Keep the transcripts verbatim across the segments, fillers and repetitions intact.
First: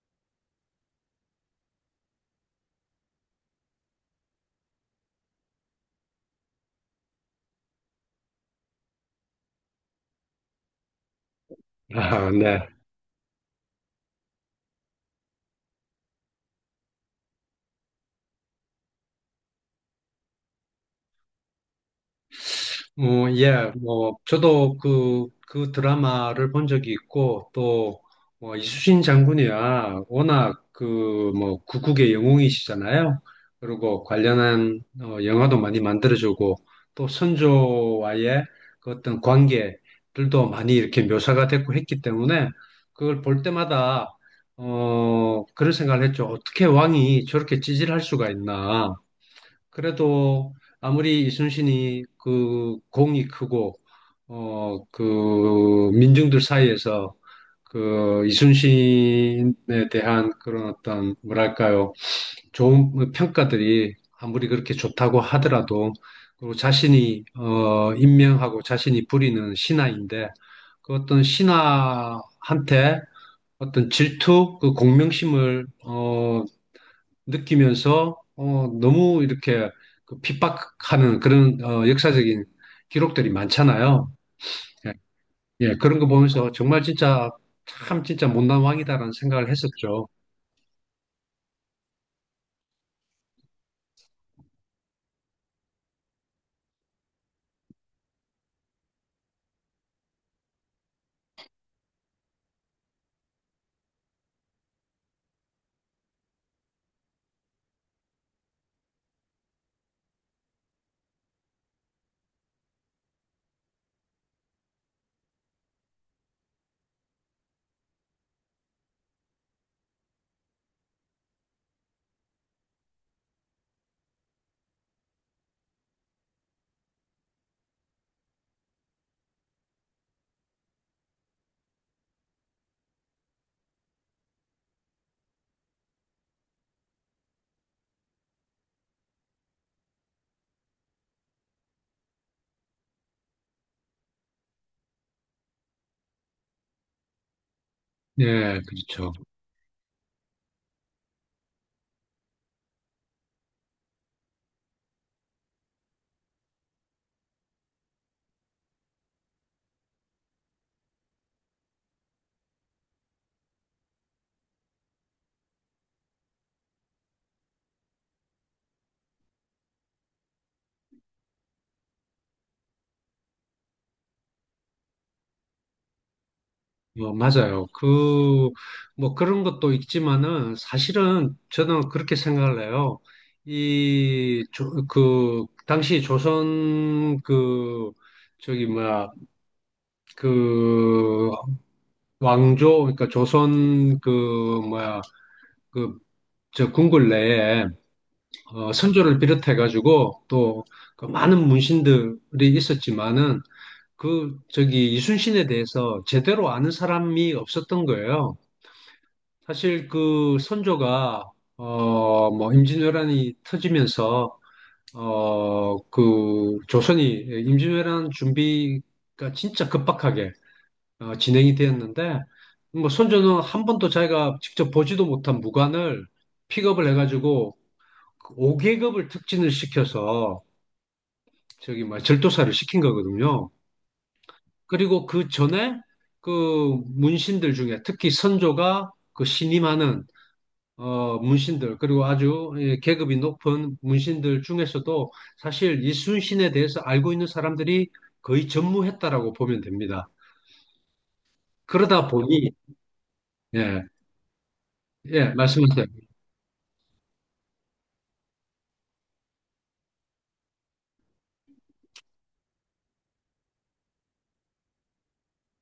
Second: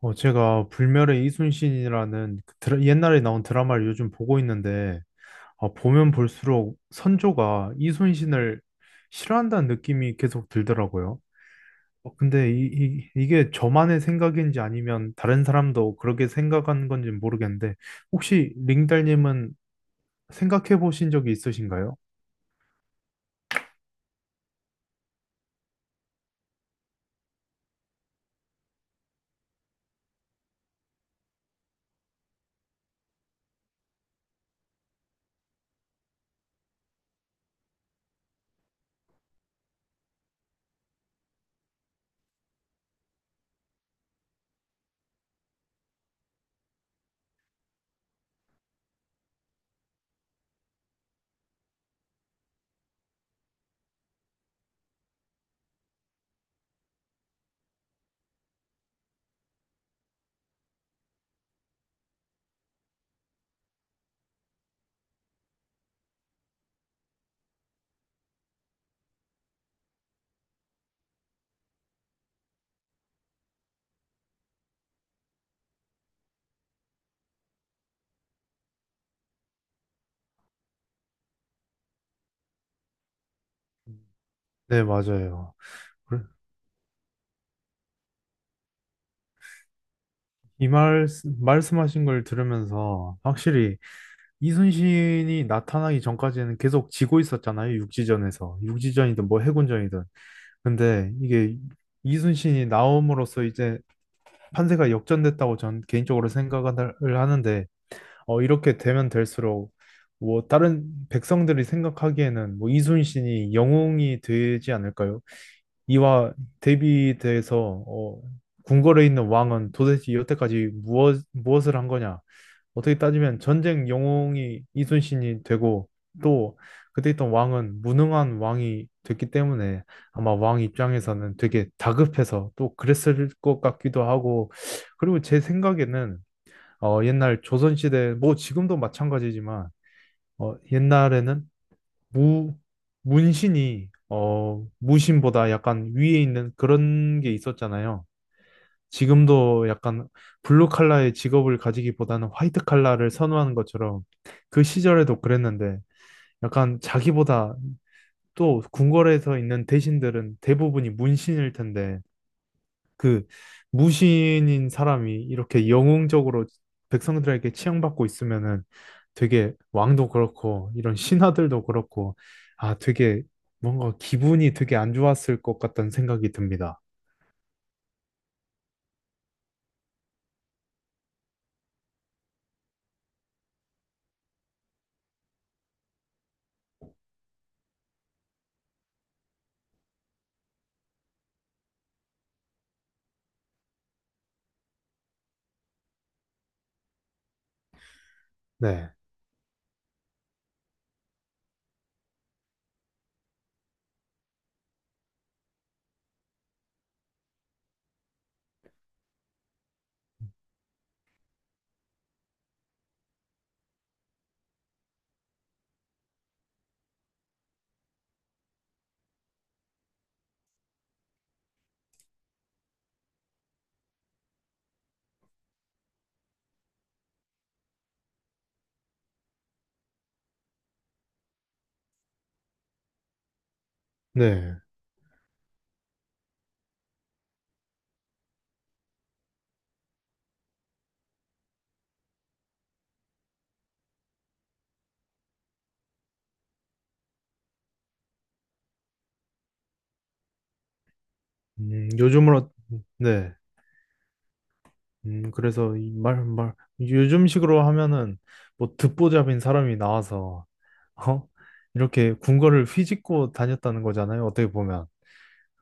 어, 제가 불멸의 이순신이라는 그 드라- 옛날에 나온 드라마를 요즘 보고 있는데, 아, 보면 볼수록 선조가 이순신을 싫어한다는 느낌이 계속 들더라고요. 어, 아, 근데 이, 네. 이, 이게 저만의 생각인지 아니면 다른 사람도 그렇게 생각하는 건지 모르겠는데, 혹시 링달님은 생각해 보신 적이 있으신가요? 뭐 예, 뭐, 저도 그, 그 드라마를 본 적이 있고, 또, 뭐, 이순신 장군이야, 워낙 그, 뭐, 구국의 영웅이시잖아요. 그리고 관련한 어, 영화도 많이 만들어주고, 또 선조와의 그 어떤 관계들도 많이 이렇게 묘사가 됐고 했기 때문에, 그걸 볼 때마다, 어, 그런 생각을 했죠. 어떻게 왕이 저렇게 찌질할 수가 있나. 그래도 아무리 이순신이 그 공이 크고 어 그 민중들 사이에서 그 이순신에 대한 그런 어떤 뭐랄까요, 좋은 평가들이 아무리 그렇게 좋다고 하더라도, 그리고 자신이 어 임명하고 자신이 부리는 신하인데 그 어떤 신하한테 어떤 질투, 그 공명심을 어 느끼면서, 어, 너무 이렇게 그 핍박하는 그런 어, 역사적인 기록들이 많잖아요. 네, 예, 맞아요. 예, 그런 거 그래- 보면서 정말 진짜 참 진짜 못난 왕이다라는 생각을 했었죠. 이 말, 말씀하신 걸 들으면서 확실히 이순신이 나타나기 전까지는 계속 지고 있었잖아요. 육지전에서. 육지전이든 뭐 해군전이든. 근데 이게 이순신이 나옴으로써 이제 판세가 역전됐다고 전 개인적으로 생각을 하는데, 어, 이렇게 되면 될수록 뭐 다른 백성들이 생각하기에는 뭐 이순신이 영웅이 되지 않을까요? 이와 대비돼서 어, 궁궐에 있는 왕은 도대체 여태까지 무엇, 무엇을 한 거냐? 어떻게 따지면 전쟁 영웅이 이순신이 되고 또 그때 있던 왕은 무능한 왕이 됐기 때문에 아마 왕 입장에서는 되게 다급해서 또 그랬을 것 같기도 하고 그리고 제 생각에는 어, 옛날 조선시대 뭐 지금도 마찬가지지만 어, 옛날에는 무 문신이 어, 무신보다 약간 위에 있는 그런 게 있었잖아요. 예, 그렇죠. 지금도 약간 블루 칼라의 직업을 가지기보다는 화이트 칼라를 선호하는 것처럼 그 시절에도 그랬는데 약간 자기보다 또 궁궐에서 있는 대신들은 대부분이 문신일 텐데 그 무신인 사람이 이렇게 영웅적으로 백성들에게 치양받고 있으면은 되게 왕도 그렇고 이런 신하들도 그렇고 아 되게 뭔가 기분이 되게 안 좋았을 것 같다는 생각이 듭니다. 어, 맞아요. 그, 뭐 그런 것도 있지만은 사실은 저는 그렇게 생각을 해요. 이, 조, 그, 당시 조선 그, 저기 뭐야, 그 왕조, 그러니까 조선 그 뭐야 그 저 궁궐 내에, 어, 네. 선조를 비롯해가지고 또그 많은 문신들이 있었지만은 그 저기 이순신에 대해서 제대로 아는 사람이 없었던 거예요. 사실 그 선조가 어 뭐 임진왜란이 터지면서 어 그 조선이 임진왜란 준비가 진짜 급박하게 어, 진행이 되었는데, 뭐 손주는 한 번도 자기가 직접 보지도 못한 무관을 픽업을 해가지고 오 계급을 특진을 시켜서 저기 뭐 절도사를 시킨 거거든요. 네. 그리고 그 전에 그 문신들 중에 특히 선조가 그 신임하는 어, 문신들, 그리고 아주 예, 계급이 높은 문신들 중에서도 사실 이순신에 대해서 알고 있는 사람들이 거의 전무했다라고 보면 됩니다. 음, 그러다 요즘으로. 보니 네. 예, 예, 음, 그래서 말씀하세요. 이 말, 말, 요즘식으로 하면은 뭐 듣보잡인 사람이 나와서, 어? 이렇게 군거를 휘짓고 다녔다는 거잖아요, 어떻게 보면.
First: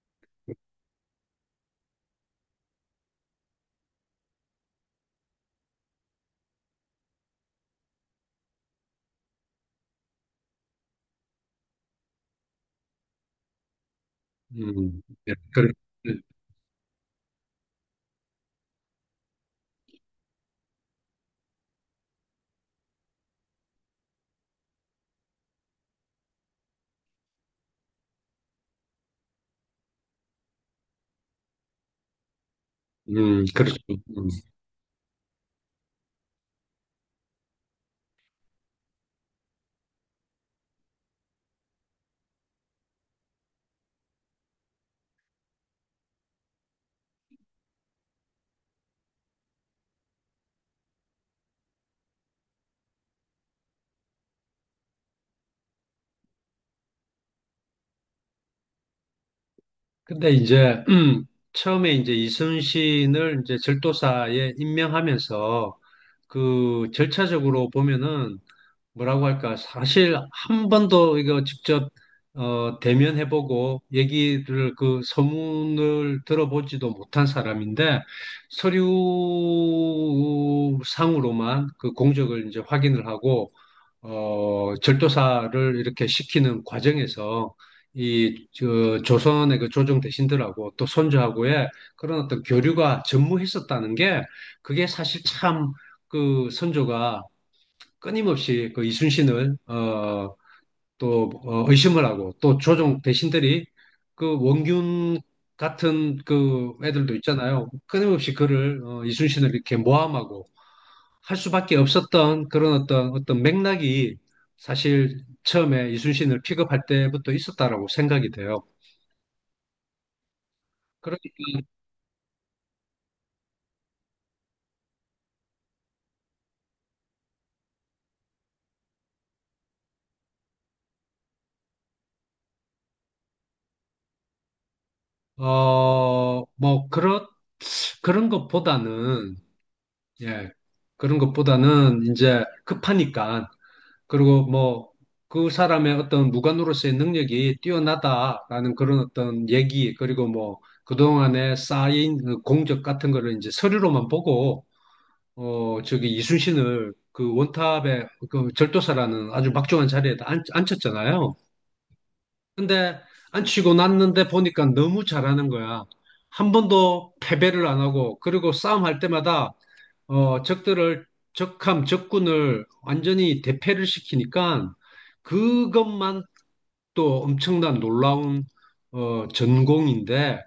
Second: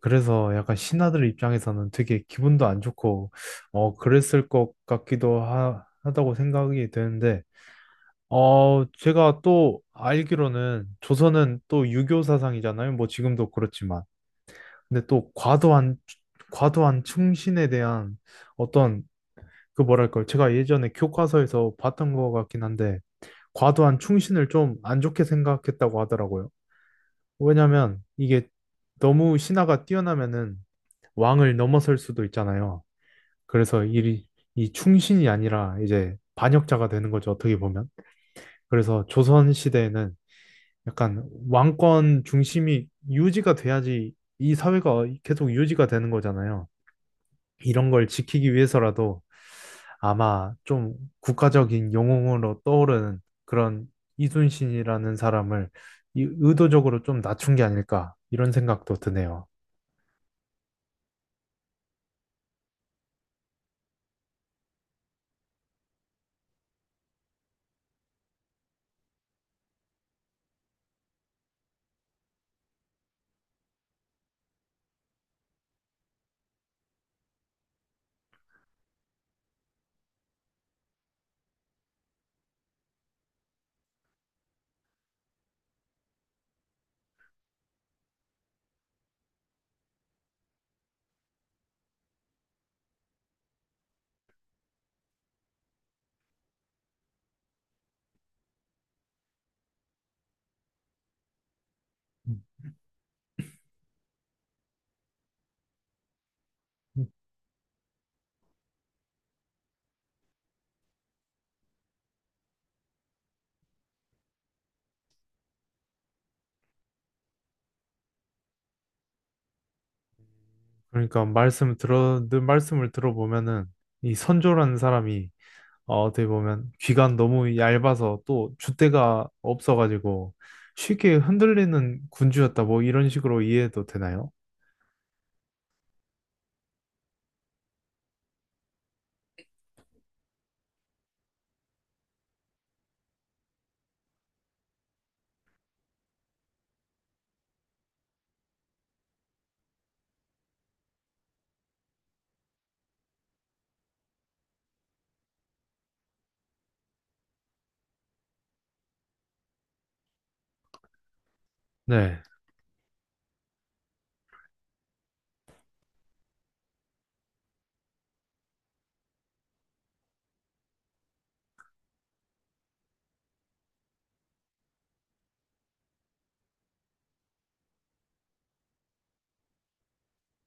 그래서 약간 신하들 입장에서는 되게 기분도 안 좋고, 어, 그랬을 것 같기도 하, 하다고 생각이 되는데, 어, 제가 또 알기로는 조선은 또 유교 사상이잖아요, 뭐 지금도 그렇지만. 음, 근데 또 네, 그렇, 과도한, 과도한 충신에 대한 어떤 그 뭐랄까요. 제가 예전에 교과서에서 봤던 것 같긴 한데, 과도한 충신을 좀 안 좋게 생각했다고 하더라고요. 왜냐면 이게 너무 신하가 뛰어나면은 왕을 넘어설 수도 있잖아요. 음, 그렇죠. 그래서 이, 음. 이 충신이 아니라 이제 반역자가 되는 거죠. 어떻게 보면. 그래서 조선 시대에는 약간 왕권 중심이 유지가 돼야지 이 사회가 계속 유지가 되는 거잖아요. 이런 걸 지키기 위해서라도 아마 좀 국가적인 영웅으로 떠오르는 그런 이순신이라는 사람을 이- 의도적으로 좀 낮춘 게 아닐까 이런 생각도 드네요. 근데 이제, 음, 처음에 이제 이순신을 이제 절도사에 임명하면서 그 절차적으로 보면은 뭐라고 할까? 사실 한 번도 이거 직접 어, 대면해보고 얘기를 그 소문을 들어보지도 못한 사람인데, 서류상으로만 그 공적을 이제 확인을 하고 어, 절도사를 이렇게 시키는 과정에서 이 저, 조선의 그 조정 대신들하고 또 선조하고의 그런 어떤 교류가 전무했었다는 게 그게 사실 참, 그 선조가 끊임없이 그 이순신을 어, 또 어, 의심을 하고, 또 조종 대신들이 그 원균 같은 그 애들도 있잖아요. 끊임없이 그를 어, 이순신을 이렇게 모함하고 할 수밖에 없었던 그런 어떤 어떤 맥락이 사실 처음에 이순신을 픽업할 때부터 있었다라고 생각이 돼요. 그러, 그러니까 말씀 들어 늘 말씀을 들어보면은 이 선조라는 사람이 어, 어떻게 보면 귀가 너무 얇아서 또 줏대가 없어가지고 쉽게 흔들리는 군주였다 뭐 이런 식으로 이해해도 되나요? 어, 뭐 그렇 그런 것보다는 예 그런 것보다는 이제 급하니까. 그리고 뭐 그 사람의 어떤 무관으로서의 능력이 뛰어나다라는 그런 어떤 얘기, 그리고 뭐 그동안에 쌓인 그 공적 같은 거를 이제 서류로만 보고, 어, 저기 이순신을 그 원탑의 그 절도사라는 아주 막중한 자리에다 앉, 앉혔잖아요. 네. 근데 앉히고 났는데 보니까 너무 잘하는 거야. 한 번도 패배를 안 하고, 그리고 싸움할 때마다 어, 적들을, 적함, 적군을 완전히 대패를 시키니까 그것만 또 엄청난 놀라운, 어, 전공인데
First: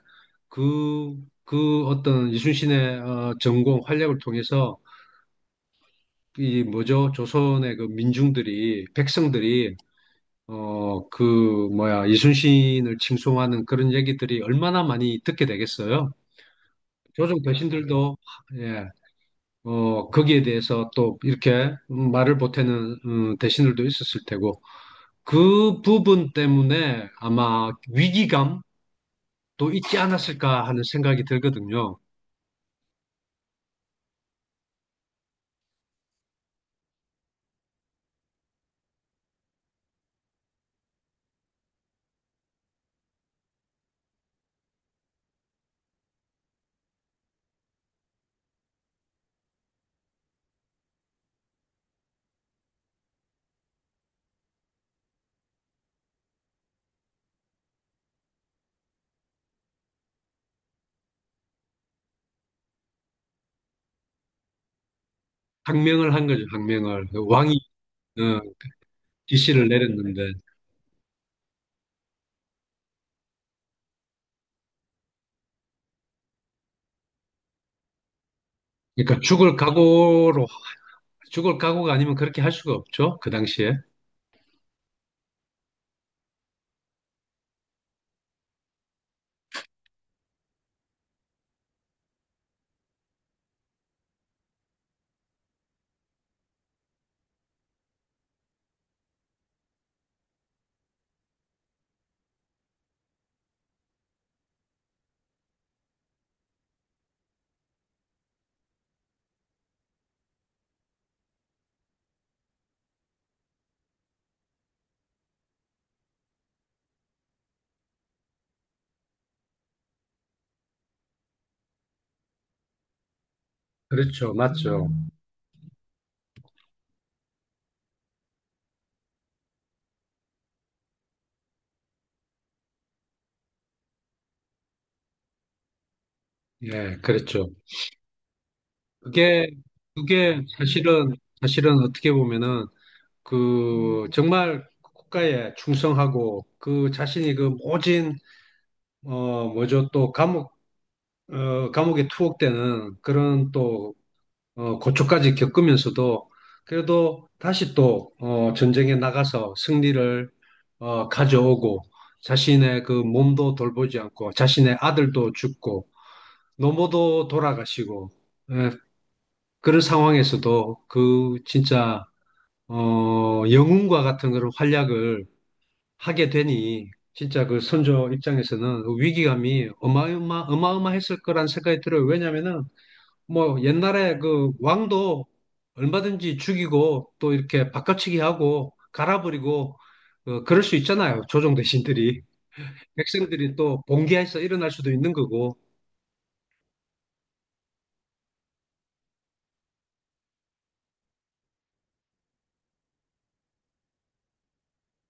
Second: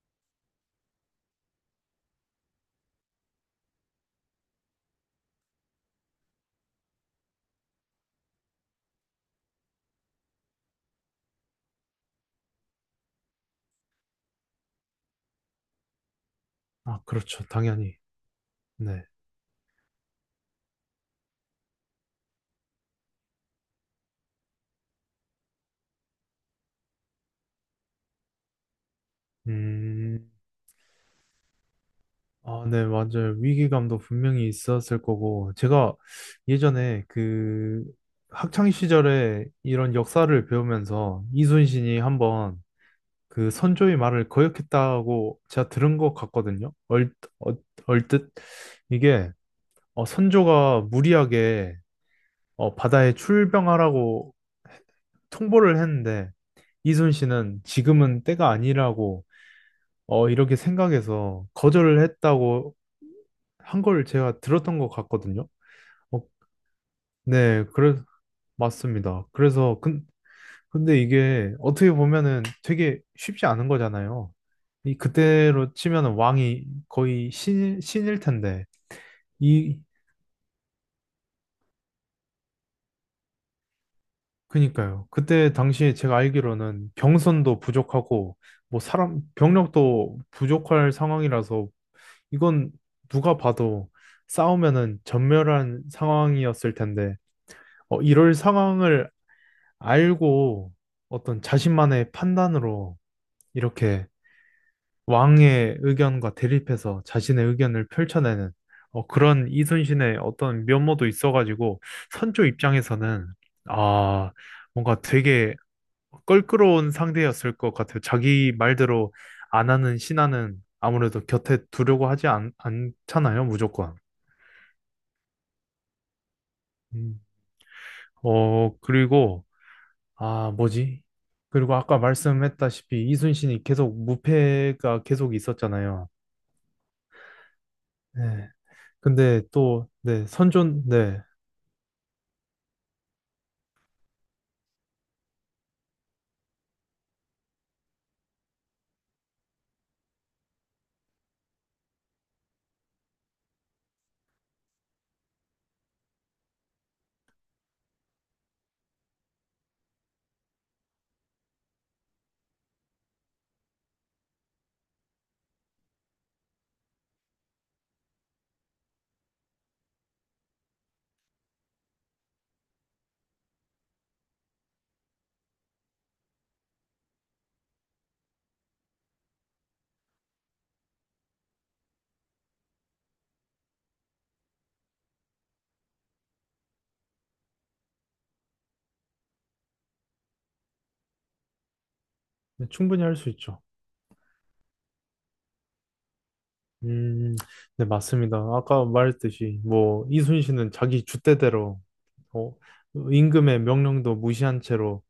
그, 그 어떤 이순신의 어, 전공 활약을 통해서 이 뭐죠? 조선의 그 민중들이, 백성들이, 어, 그 뭐야, 이순신을 칭송하는 그런 얘기들이 얼마나 많이 듣게 되겠어요? 아, 조선 그렇죠. 대 당연히. 배신들도 예, 네. 어, 거기에 대해서 또 이렇게 말을 보태는 음, 대신들도 있었을 테고 그 부분 때문에 아마 위기감도 있지 음. 않았을까 하는 생각이 들거든요. 아, 네, 맞아요. 위기감도 분명히 있었을 거고, 제가 예전에 그 학창 시절에 이런 역사를 배우면서 이순신이 한번 그 선조의 말을 거역했다고 제가 들은 것 같거든요. 얼, 얼, 얼뜻 이게 어, 선조가 무리하게 어, 바다에 출병하라고 통보를 했는데 이순신은 지금은 때가 아니라고 어, 이렇게 생각해서 거절을 했다고 한 걸 제가 들었던 것 같거든요. 항명을 어, 한 거죠, 항명을. 그 왕이 네, 그래, 어, 맞습니다. 지시를 그래서, 근, 내렸는데. 근데 이게 어떻게 보면은 되게 쉽지 않은 거잖아요. 이 그때로 치면은 왕이 거의 신, 신일 텐데, 그러니까 죽을 이, 각오로, 죽을 각오가 아니면 그렇게 할 수가 없죠, 그 당시에. 그니까요. 그때 당시에 제가 알기로는 병선도 부족하고, 뭐 사람, 병력도 부족할 상황이라서 이건 누가 봐도 싸우면은 전멸한 상황이었을 텐데, 어, 이럴 상황을 알고 어떤 자신만의 판단으로 이렇게 왕의 의견과 대립해서 자신의 의견을 펼쳐내는 어, 그런 이순신의 어떤 면모도 있어가지고 선조 입장에서는 아, 뭔가 되게 껄끄러운 상대였을 것 같아요. 자기 말대로 안 하는 신하는 아무래도 곁에 두려고 하지 않, 않잖아요, 무조건. 그렇죠, 맞죠. 음. 어, 그리고, 아, 뭐지? 그리고 아까 말씀했다시피 이순신이 계속 무패가 계속 있었잖아요. 예, 그렇죠. 네. 근데 그게, 또, 네, 그게 선전, 사실은, 네, 사실은 어떻게 보면은 그 정말 국가에 충성하고 그 자신이 그 모진 어 뭐죠 또 감옥 어 감옥에 투옥되는 그런 또 어, 고초까지 겪으면서도 그래도 다시 또 어, 전쟁에 나가서 승리를 어, 가져오고 자신의 그 몸도 돌보지 않고 자신의 아들도 죽고 노모도 돌아가시고, 예, 그런 상황에서도 그 진짜 어, 영웅과 같은 그런 활약을 하게 되니 진짜 그 선조 입장에서는 그 위기감이 어마어마 어마어마했을 거란 생각이 들어요. 왜냐면은 뭐 옛날에 그 왕도 얼마든지 죽이고 또 이렇게 바꿔치기 하고 갈아버리고 어, 그럴 수 있잖아요. 조정 대신들이, 네, 충분히 할 수 백성들이 있죠. 또 봉기해서 일어날 수도 있는 거고. 음, 네, 맞습니다. 아까 말했듯이, 뭐, 이순신은 자기 줏대대로, 어, 임금의 명령도 무시한 채로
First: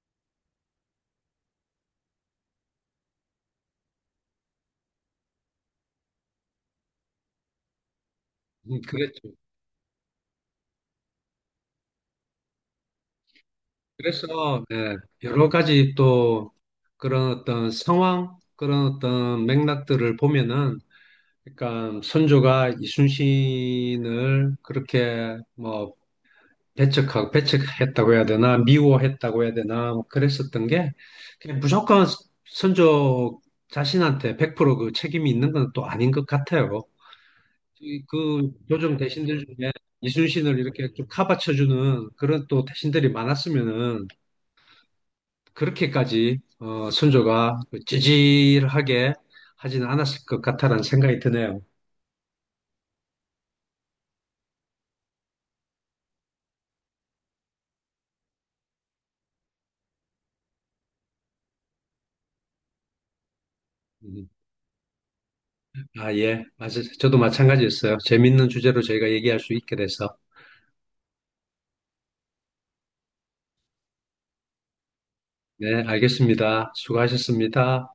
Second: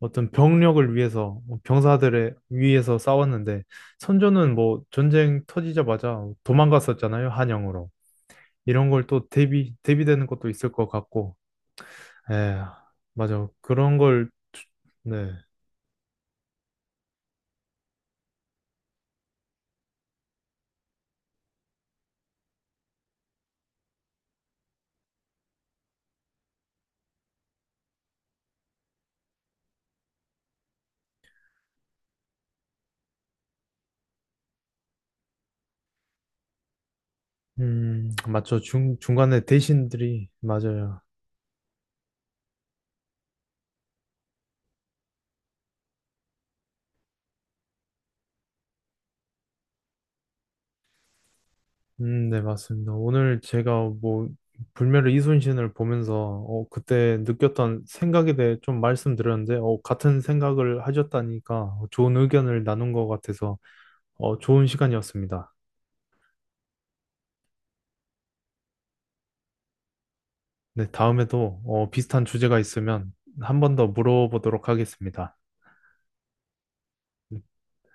어떤 병력을 위해서, 병사들의 위해서 싸웠는데, 선조는 뭐, 전쟁 터지자마자 도망갔었잖아요, 한양으로. 음, 이런 걸 또 그랬죠. 대비, 대비되는 것도 있을 것 같고, 에, 맞아. 그런 그래서 걸, 주- 네, 네. 여러 가지 또 그런 어떤 상황, 그런 어떤 맥락들을 보면은, 그러니까 선조가 이순신을 그렇게 뭐 배척하고, 배척했다고 해야 되나 미워했다고 해야 되나 뭐 그랬었던 게 그냥 무조건 선조 자신한테 백 퍼센트 그 책임이 있는 건 또 아닌 것 같아요. 음, 이그 맞죠. 조정 중, 중간에 대신들 중에 대신들이, 이순신을 이렇게 맞아요. 좀 카바쳐주는 그런 또 대신들이 많았으면은 그렇게까지 어, 선조가 그 찌질하게 하지는 않았을 것 같다라는 생각이 드네요. 음, 네, 맞습니다. 오늘 제가 뭐, 불멸의 이순신을 보면서, 어, 그때 느꼈던 생각에 대해 좀 말씀드렸는데, 어, 같은 생각을 하셨다니까 좋은 의견을 나눈 것 같아서, 음. 어, 좋은 시간이었습니다. 아, 예. 맞아요. 저도 마찬가지였어요. 재밌는 주제로 저희가 얘기할 수 있게 돼서. 네, 다음에도, 어, 비슷한 주제가 있으면 한 번 더 물어보도록 하겠습니다. 네. 네, 알겠습니다. 수고하셨습니다.